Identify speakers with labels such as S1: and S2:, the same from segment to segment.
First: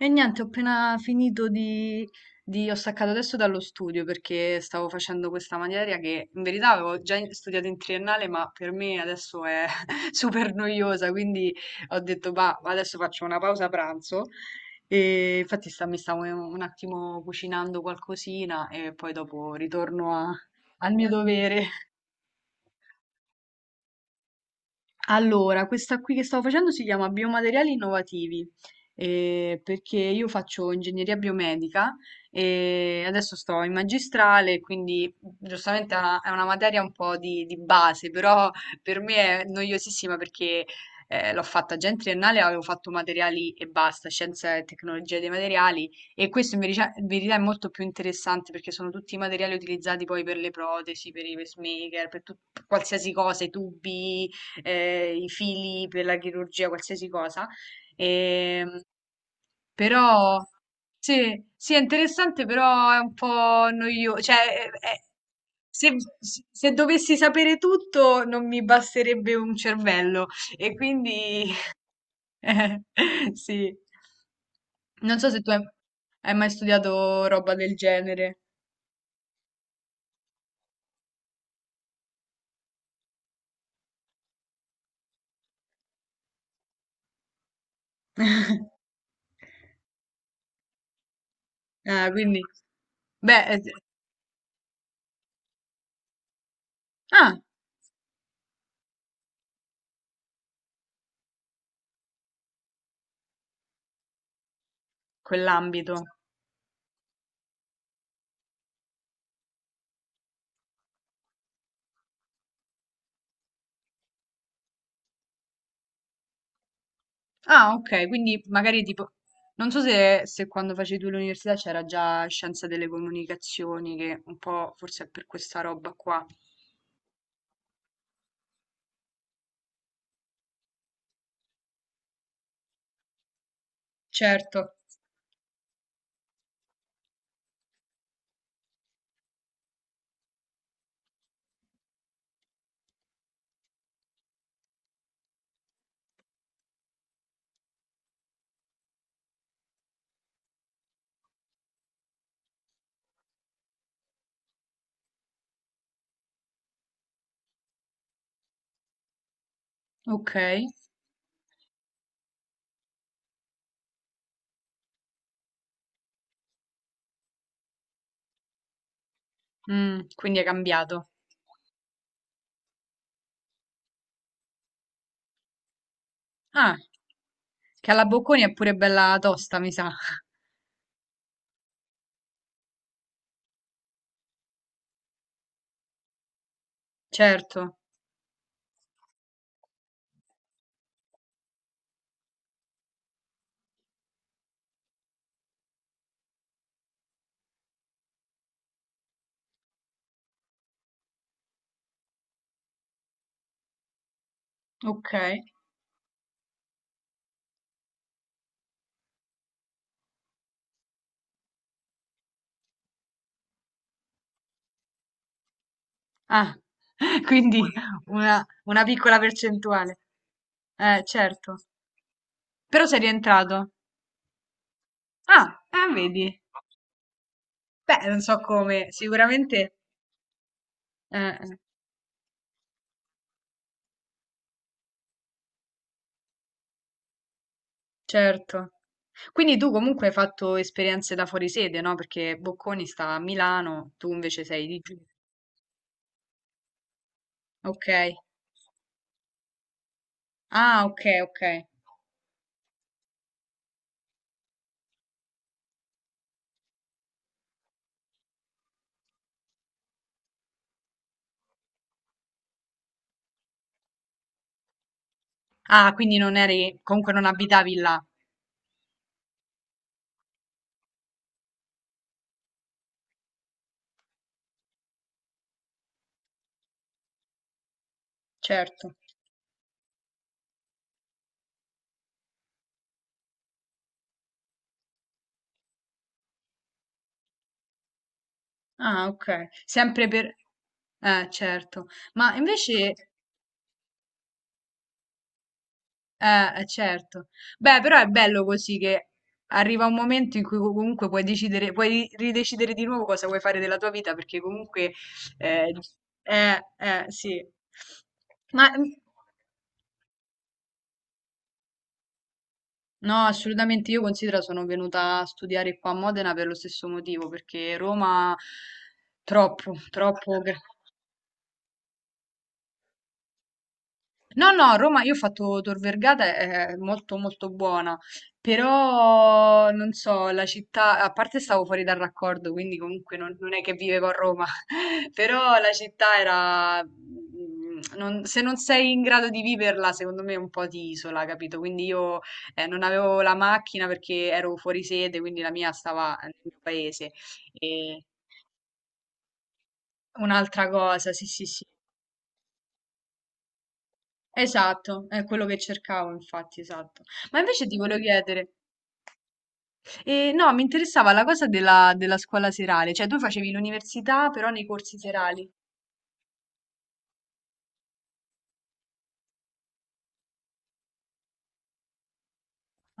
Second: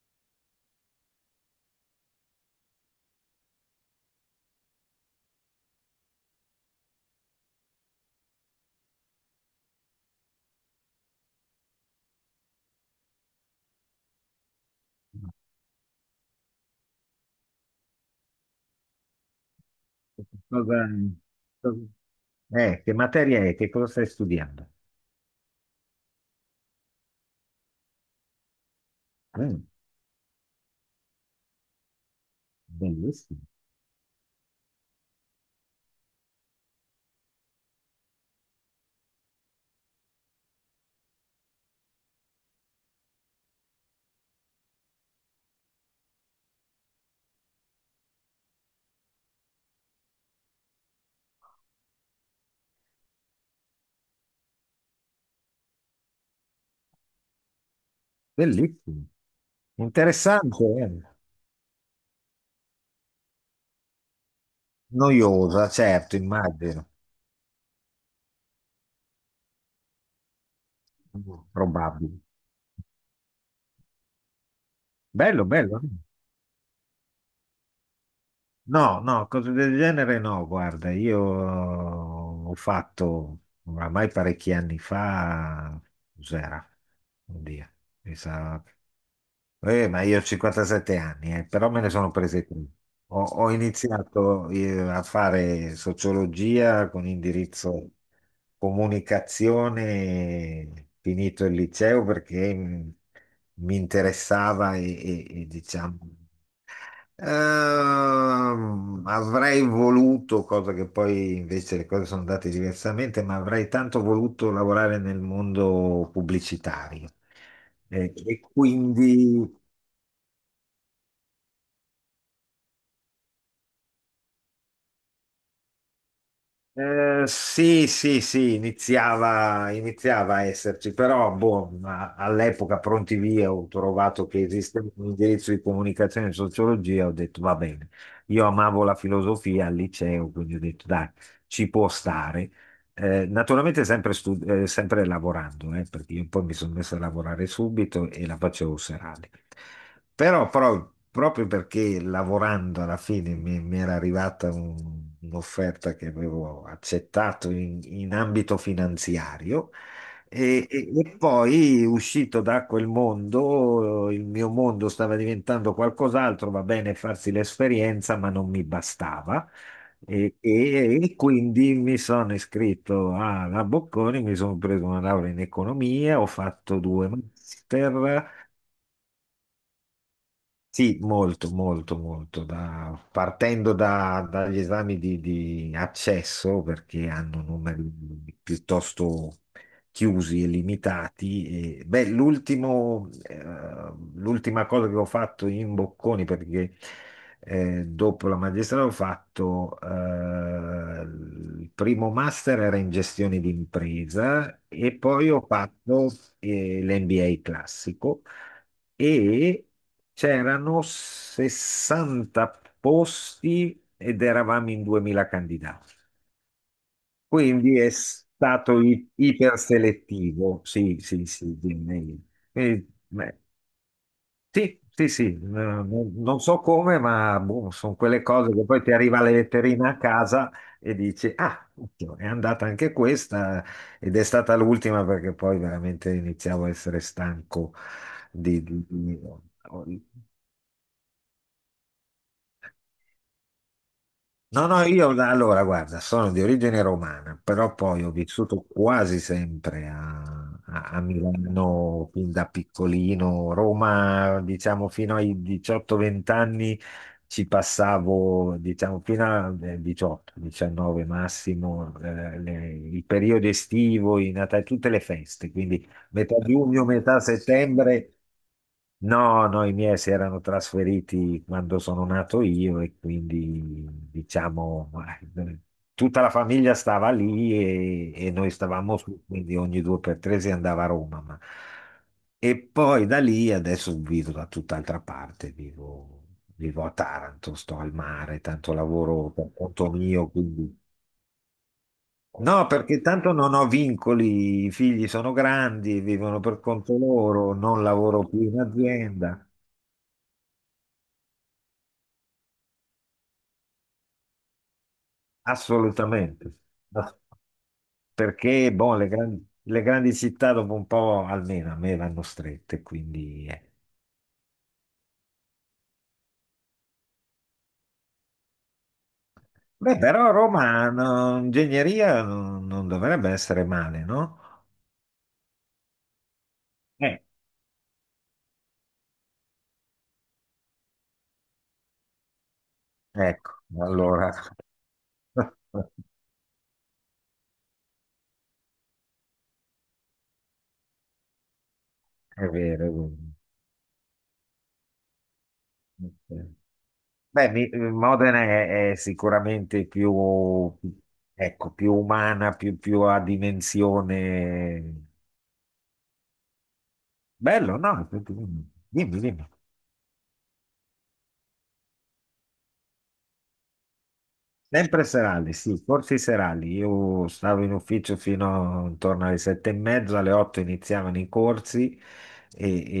S1: E niente, ho appena ho staccato adesso dallo studio perché stavo facendo questa materia che in verità avevo già studiato in triennale, ma per me adesso è super noiosa, quindi ho detto, bah, adesso faccio una pausa pranzo. E infatti mi stavo un attimo cucinando qualcosina e poi dopo ritorno a-
S2: Cosa,
S1: al mio dovere.
S2: cosa- che materia è? Che cosa stai studiando?
S1: Allora, questa qui che stavo facendo si chiama Biomateriali Innovativi,
S2: Mm,
S1: perché io faccio ingegneria biomedica e adesso
S2: bellissimo,
S1: sto in magistrale, quindi giustamente è una materia un po' di base, però per me è noiosissima perché l'ho fatta già in triennale, avevo fatto materiali e basta, scienza e tecnologia dei materiali, e questo in verità è molto più interessante perché sono tutti i materiali utilizzati poi per le protesi, per i pacemaker, per qualsiasi cosa, i tubi, i fili per la chirurgia, qualsiasi cosa. Ehm,
S2: bellissimo.
S1: Però
S2: Interessante, eh.
S1: sì, sì, è interessante, però è un po' noioso. Cioè, è- è-
S2: Noiosa,
S1: se,
S2: certo,
S1: se
S2: immagino,
S1: dovessi sapere tutto, non mi basterebbe un cervello. E quindi
S2: probabile.
S1: sì. Non so se
S2: Bello, bello.
S1: hai mai studiato roba del genere.
S2: No, no, cose del genere no, guarda, io ho fatto oramai parecchi anni fa, cos'era? Oddio, mi sa. Ma io ho 57 anni, però me ne
S1: Ah,
S2: sono
S1: quindi,
S2: prese tre. Ho,
S1: beh,
S2: ho iniziato a fare sociologia con
S1: ah,
S2: indirizzo comunicazione, finito il liceo perché mi interessava e,
S1: quell'ambito.
S2: diciamo. Avrei voluto, cosa che poi invece le cose sono andate diversamente, ma avrei tanto voluto lavorare nel mondo pubblicitario.
S1: Ah, ok,
S2: Eh,
S1: quindi
S2: e
S1: magari tipo,
S2: quindi.
S1: non so se quando facevi tu l'università c'era già scienza delle comunicazioni, che un po' forse è per questa roba qua.
S2: Sì, sì, sì, iniziava a esserci, però boh, ma all'epoca pronti via ho trovato che
S1: Certo.
S2: esisteva un indirizzo di comunicazione e sociologia, ho detto va bene. Io amavo la filosofia al liceo, quindi ho detto dai, ci può stare. Naturalmente sempre, sempre lavorando, perché io poi mi sono messo a lavorare subito e la facevo serale. Però, proprio perché lavorando alla fine mi era arrivata un'offerta che avevo accettato in ambito finanziario
S1: Ok.
S2: e poi, uscito da quel mondo, il mio mondo stava diventando qualcos'altro, va bene farsi l'esperienza, ma non mi bastava.
S1: Mm,
S2: E,
S1: quindi è
S2: e-
S1: cambiato.
S2: e quindi mi sono iscritto alla Bocconi, mi sono preso una laurea in economia, ho
S1: Ah,
S2: fatto due
S1: che
S2: master.
S1: alla Bocconi è pure bella tosta, mi sa.
S2: Sì, molto, molto, molto. Partendo dagli esami di accesso, perché hanno
S1: Certo,
S2: numeri piuttosto chiusi e limitati. Beh, l'ultima cosa che ho fatto in Bocconi, perché dopo la magistrale ho fatto il primo master era in gestione d'impresa e
S1: ok.
S2: poi ho fatto l'NBA classico. E c'erano 60 posti ed eravamo in 2000 candidati.
S1: Ah, quindi
S2: Quindi è
S1: una,
S2: stato
S1: una piccola percentuale.
S2: iperselettivo. Sì, sì,
S1: Certo.
S2: sì. Quindi,
S1: Però sei
S2: beh,
S1: rientrato.
S2: sì, sì, sì.
S1: Ah,
S2: Non
S1: vedi.
S2: so come, ma boh, sono
S1: Beh, non
S2: quelle
S1: so
S2: cose che
S1: come,
S2: poi ti arriva la
S1: sicuramente...
S2: letterina a casa e dici,
S1: Eh.
S2: ah, occhio, è andata anche questa ed è stata l'ultima perché poi veramente iniziavo a essere stanco di
S1: Certo.
S2: di- di-
S1: Quindi tu comunque hai fatto esperienze da fuori sede, no? Perché Bocconi sta a Milano, tu invece sei
S2: No,
S1: di
S2: no,
S1: giù.
S2: io allora guarda, sono di origine romana, però
S1: Ok.
S2: poi ho vissuto quasi sempre a, a-
S1: Ah, ok,
S2: a
S1: ok.
S2: Milano fin da piccolino. Roma, diciamo, fino ai 18-20 anni ci passavo, diciamo, fino a 18-19 massimo, il periodo estivo, i Natale, tutte le feste. Quindi
S1: Ah, quindi non
S2: metà
S1: eri,
S2: giugno,
S1: comunque
S2: metà
S1: non abitavi là.
S2: settembre. No, no, i miei si erano trasferiti quando sono nato io e quindi diciamo eh, tutta la famiglia stava lì e noi
S1: Certo.
S2: stavamo su, quindi ogni due per tre si andava a Roma. E poi da lì adesso vivo da tutt'altra parte, vivo a Taranto, sto al mare, tanto
S1: Ah, ok.
S2: lavoro per conto
S1: Sempre
S2: mio,
S1: per...
S2: quindi.
S1: Certo. Ma
S2: No,
S1: invece...
S2: perché tanto non ho vincoli, i figli sono grandi, vivono per conto
S1: Certo.
S2: loro,
S1: Beh,
S2: non
S1: però è
S2: lavoro più
S1: bello
S2: in
S1: così che
S2: azienda,
S1: arriva un momento in cui comunque puoi decidere, puoi ridecidere di nuovo cosa vuoi fare della tua vita, perché comunque eh,
S2: assolutamente. Ass-
S1: sì. Ma
S2: Perché,
S1: mm,
S2: boh, le grandi città dopo un po', almeno a me, vanno strette,
S1: no,
S2: quindi.
S1: assolutamente, io considero, sono venuta a studiare qua a Modena per lo stesso motivo, perché Roma troppo,
S2: Beh, però
S1: troppo.
S2: Roma, no, ingegneria non dovrebbe essere male, no?
S1: No, no, a Roma io ho fatto Tor Vergata, è molto
S2: Eh,
S1: molto buona, però non so, la città, a parte stavo fuori dal raccordo, quindi comunque non è
S2: ecco,
S1: che vivevo a
S2: allora.
S1: Roma, però la città era... se non sei in grado di viverla, secondo me è un po' di isola, capito? Quindi io,
S2: È
S1: non
S2: vero,
S1: avevo la macchina perché ero fuori sede, quindi la mia
S2: è
S1: stava nel
S2: vero.
S1: mio paese.
S2: Beh,
S1: E
S2: Modena è sicuramente più,
S1: un'altra cosa, sì, sì, sì.
S2: ecco, più umana, più a
S1: Esatto,
S2: dimensione.
S1: è quello che cercavo infatti, esatto. Ma invece ti
S2: Bello,
S1: volevo
S2: no?
S1: chiedere,
S2: Dimmi, dimmi.
S1: no, mi interessava la cosa della scuola serale, cioè tu facevi l'università però nei corsi
S2: Sempre
S1: serali,
S2: serali, sì, corsi serali. Io stavo in ufficio fino intorno alle 7:30, alle 8 iniziavano i corsi.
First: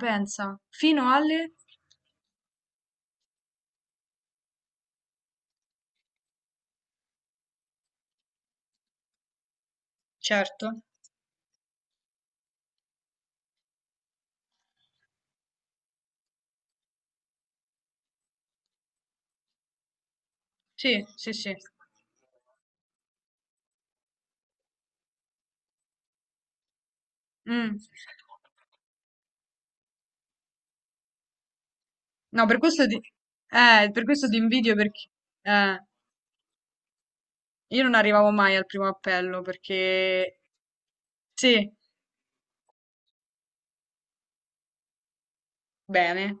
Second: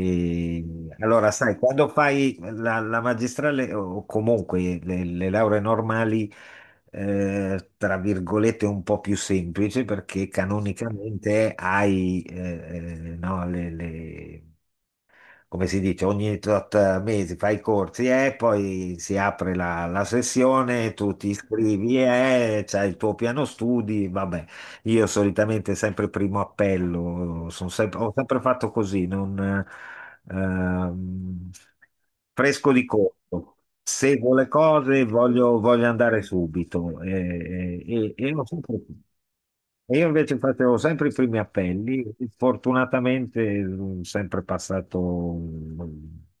S1: pensa,
S2: e-
S1: fino
S2: allora,
S1: alle...
S2: sai, quando fai la magistrale o comunque le lauree normali, tra virgolette, un po' più semplice perché
S1: Certo,
S2: canonicamente hai no, come si dice, ogni tot mesi fai i corsi e poi si apre la sessione,
S1: sì,
S2: tu ti
S1: sì, sì.
S2: iscrivi e c'hai il tuo piano studi, vabbè. Io solitamente sempre primo appello,
S1: Mm.
S2: ho sempre fatto così, non, ehm,
S1: No, per
S2: fresco di corpo.
S1: per questo
S2: Seguo
S1: ti
S2: le
S1: invidio
S2: cose,
S1: perché
S2: voglio,
S1: eh,
S2: voglio andare subito.
S1: io non
S2: E- e
S1: arrivavo
S2: io
S1: mai al
S2: sempre-
S1: primo appello
S2: e io invece
S1: perché
S2: facevo sempre i primi
S1: sì,
S2: appelli. Fortunatamente sono sempre passato.
S1: bene,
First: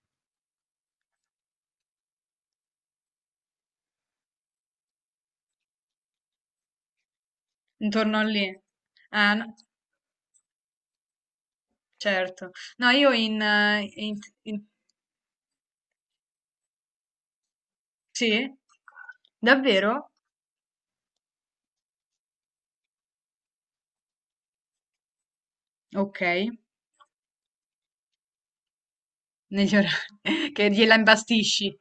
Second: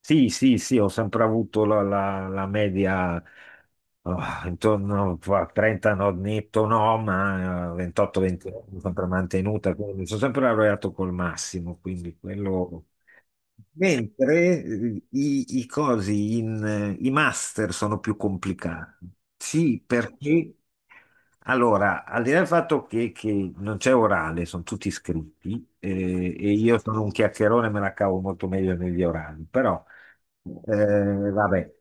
S2: Sì, sì, sì, ho sempre avuto la, la media, oh, intorno a 30, no, netto no, ma
S1: intorno a lì.
S2: 28-20 l'ho sempre
S1: No,
S2: mantenuta, quindi sono sempre laureato col massimo, quindi
S1: certo.
S2: quello.
S1: No, io in, in-
S2: Mentre
S1: in-
S2: i cosi, i master sono più
S1: Sì?
S2: complicati. Sì,
S1: Davvero?
S2: perché allora, al di là del fatto che non c'è orale, sono tutti scritti,
S1: Okay,
S2: e io sono un chiacchierone, me la cavo molto meglio negli orali,
S1: negli
S2: però
S1: ora che
S2: eh,
S1: gliela
S2: vabbè,
S1: imbastisci.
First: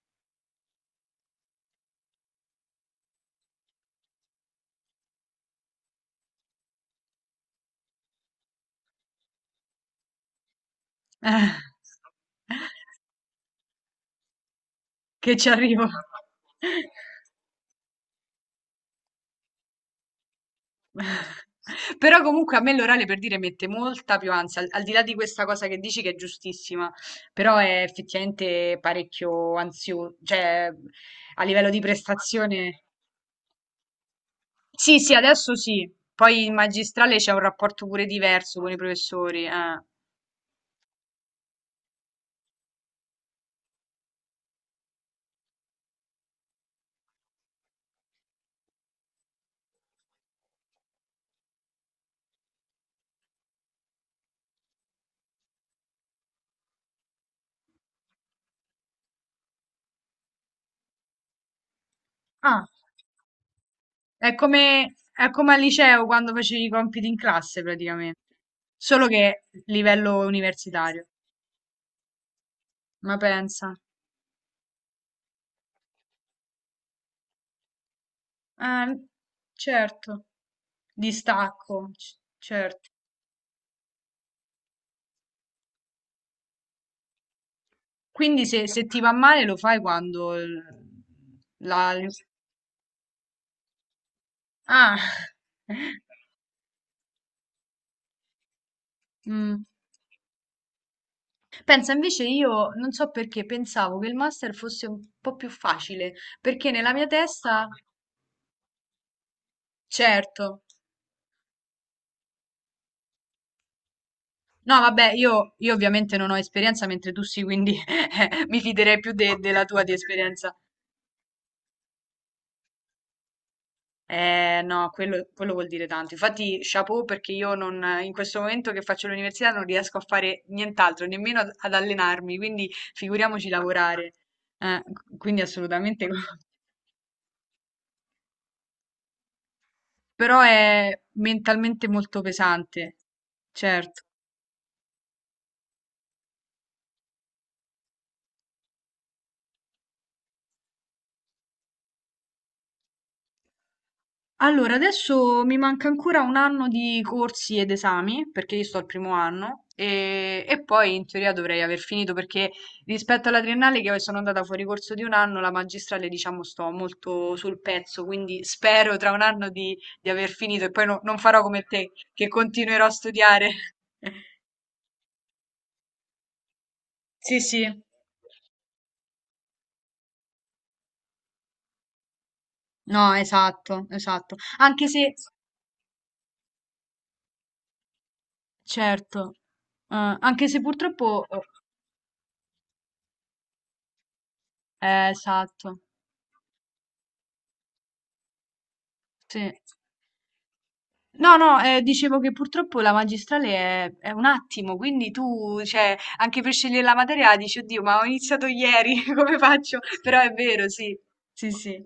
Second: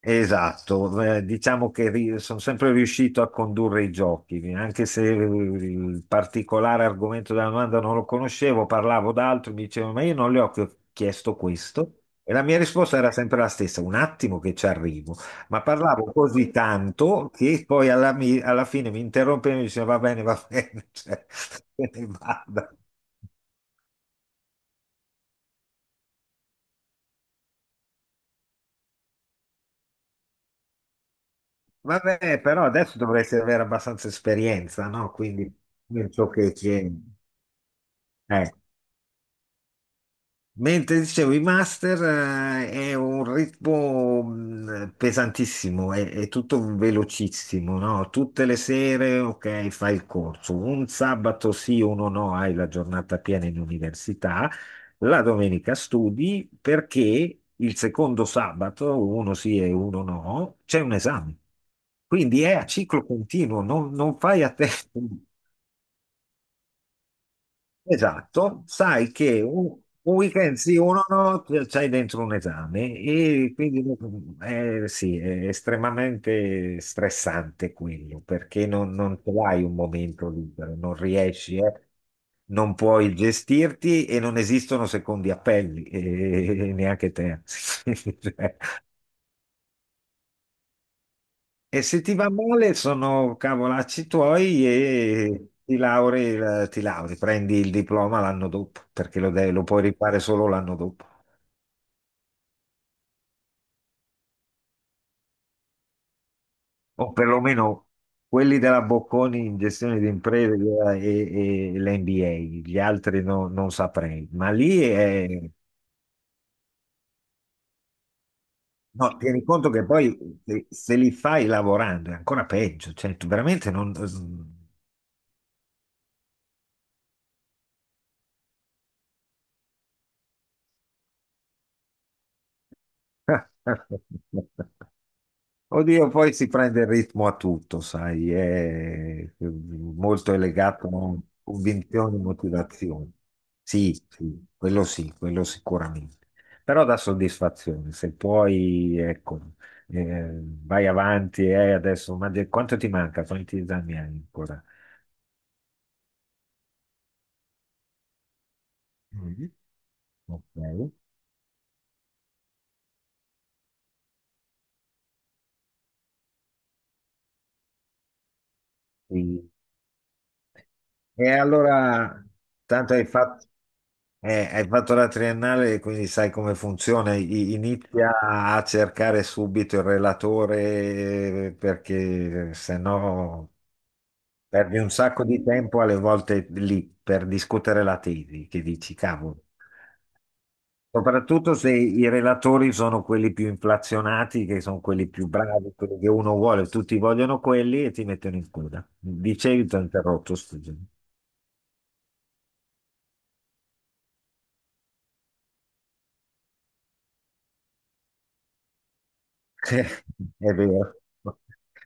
S2: esatto. Diciamo che sono sempre riuscito a condurre i giochi, anche se il particolare argomento della domanda non lo conoscevo, parlavo d'altro, mi dicevano, ma io non le ho chiesto
S1: Ah,
S2: questo. E la mia risposta era sempre la stessa, un attimo che ci arrivo,
S1: che ci
S2: ma
S1: arrivo.
S2: parlavo così tanto che poi alla fine mi interrompeva e mi diceva va bene, cioè, se ne
S1: Però comunque a
S2: vada.
S1: me l'orale per dire mette molta più ansia, al al di là di questa cosa che dici che è giustissima, però è effettivamente parecchio ansio, cioè a livello di
S2: Vabbè, però
S1: prestazione.
S2: adesso dovresti avere abbastanza esperienza,
S1: Sì,
S2: no?
S1: sì,
S2: Quindi
S1: adesso sì.
S2: nel ciò
S1: Poi
S2: che
S1: in
S2: c'è.
S1: magistrale c'è un rapporto pure
S2: Eh.
S1: diverso con i professori, eh.
S2: Mentre dicevo, i master è un ritmo pesantissimo, è tutto velocissimo, no? Tutte le sere, ok, fai il corso, un sabato sì, uno no, hai la giornata piena in università, la domenica studi perché il secondo sabato, uno sì e uno no, c'è un esame. Quindi è
S1: Ah.
S2: a ciclo continuo, non fai a tempo.
S1: È come al liceo quando facevi i compiti in classe praticamente,
S2: Esatto,
S1: solo
S2: sai che
S1: che
S2: un
S1: livello
S2: weekend sì, uno
S1: universitario.
S2: no, c'hai dentro un esame
S1: Ma
S2: e
S1: pensa,
S2: quindi sì, è estremamente stressante quello perché non,
S1: eh,
S2: non ce l'hai un
S1: certo,
S2: momento libero, non riesci, non
S1: certo.
S2: puoi gestirti e non esistono secondi appelli, e neanche te.
S1: Quindi se ti va male lo fai quando
S2: E
S1: la...
S2: se ti va male sono cavolacci tuoi
S1: Ah,
S2: e ti lauri, prendi il diploma l'anno dopo, perché lo
S1: Mm.
S2: puoi rifare solo l'anno dopo.
S1: Pensa, invece io non so perché pensavo che il master fosse un po' più facile, perché nella mia
S2: O
S1: testa,
S2: perlomeno quelli della Bocconi in gestione di imprese
S1: certo.
S2: e l'MBA, gli altri non saprei. Ma
S1: No,
S2: lì
S1: vabbè,
S2: è...
S1: io ovviamente non ho esperienza, mentre tu sì, quindi mi fiderei più
S2: No, tieni
S1: della
S2: conto
S1: tua
S2: che
S1: di
S2: poi
S1: esperienza.
S2: se li fai lavorando è ancora peggio, cioè tu veramente non.
S1: No, quello vuol dire tanto. Infatti, chapeau perché io non, in questo momento che faccio l'università non riesco a fare nient'altro, nemmeno ad allenarmi, quindi figuriamoci lavorare. Eh, quindi assolutamente.
S2: Oddio, poi si prende il ritmo a tutto, sai, è molto è
S1: Però
S2: legato
S1: è
S2: a
S1: mentalmente
S2: convinzioni e
S1: molto pesante,
S2: motivazioni. Sì,
S1: certo.
S2: sì, quello sicuramente. Però dà soddisfazione, se puoi, ecco, vai avanti e adesso, ma quanto ti manca? Quanti esami hai ancora?
S1: Allora, adesso mi manca ancora un anno di corsi ed esami, perché io sto al primo
S2: Mm.
S1: anno,
S2: Ok.
S1: e poi in teoria dovrei aver finito, perché rispetto alla triennale che sono andata fuori corso di un anno, la magistrale, diciamo, sto molto sul pezzo, quindi spero tra un anno
S2: Sì.
S1: di aver finito e poi non
S2: E
S1: farò come te,
S2: allora,
S1: che continuerò a
S2: tanto hai fatto.
S1: studiare.
S2: Hai fatto la triennale, quindi sai come funziona.
S1: Sì, sì.
S2: Inizia a cercare subito il relatore, perché se
S1: No,
S2: no
S1: esatto, esatto.
S2: perdi
S1: Anche
S2: un
S1: se,
S2: sacco di tempo alle volte lì per discutere la tesi, che dici,
S1: certo,
S2: cavolo.
S1: anche se purtroppo,
S2: Soprattutto se i relatori sono quelli più inflazionati, che sono quelli più bravi,
S1: esatto,
S2: quelli che uno vuole, tutti vogliono quelli e ti mettono in coda.
S1: sì.
S2: Dicevi, ti ho interrotto, scusa.
S1: No, no, dicevo che purtroppo la magistrale è un attimo, quindi tu, cioè, anche per scegliere la materia dici, oddio, ma ho iniziato ieri, come faccio? Però è
S2: È
S1: vero,
S2: vero.
S1: sì, sì, sì.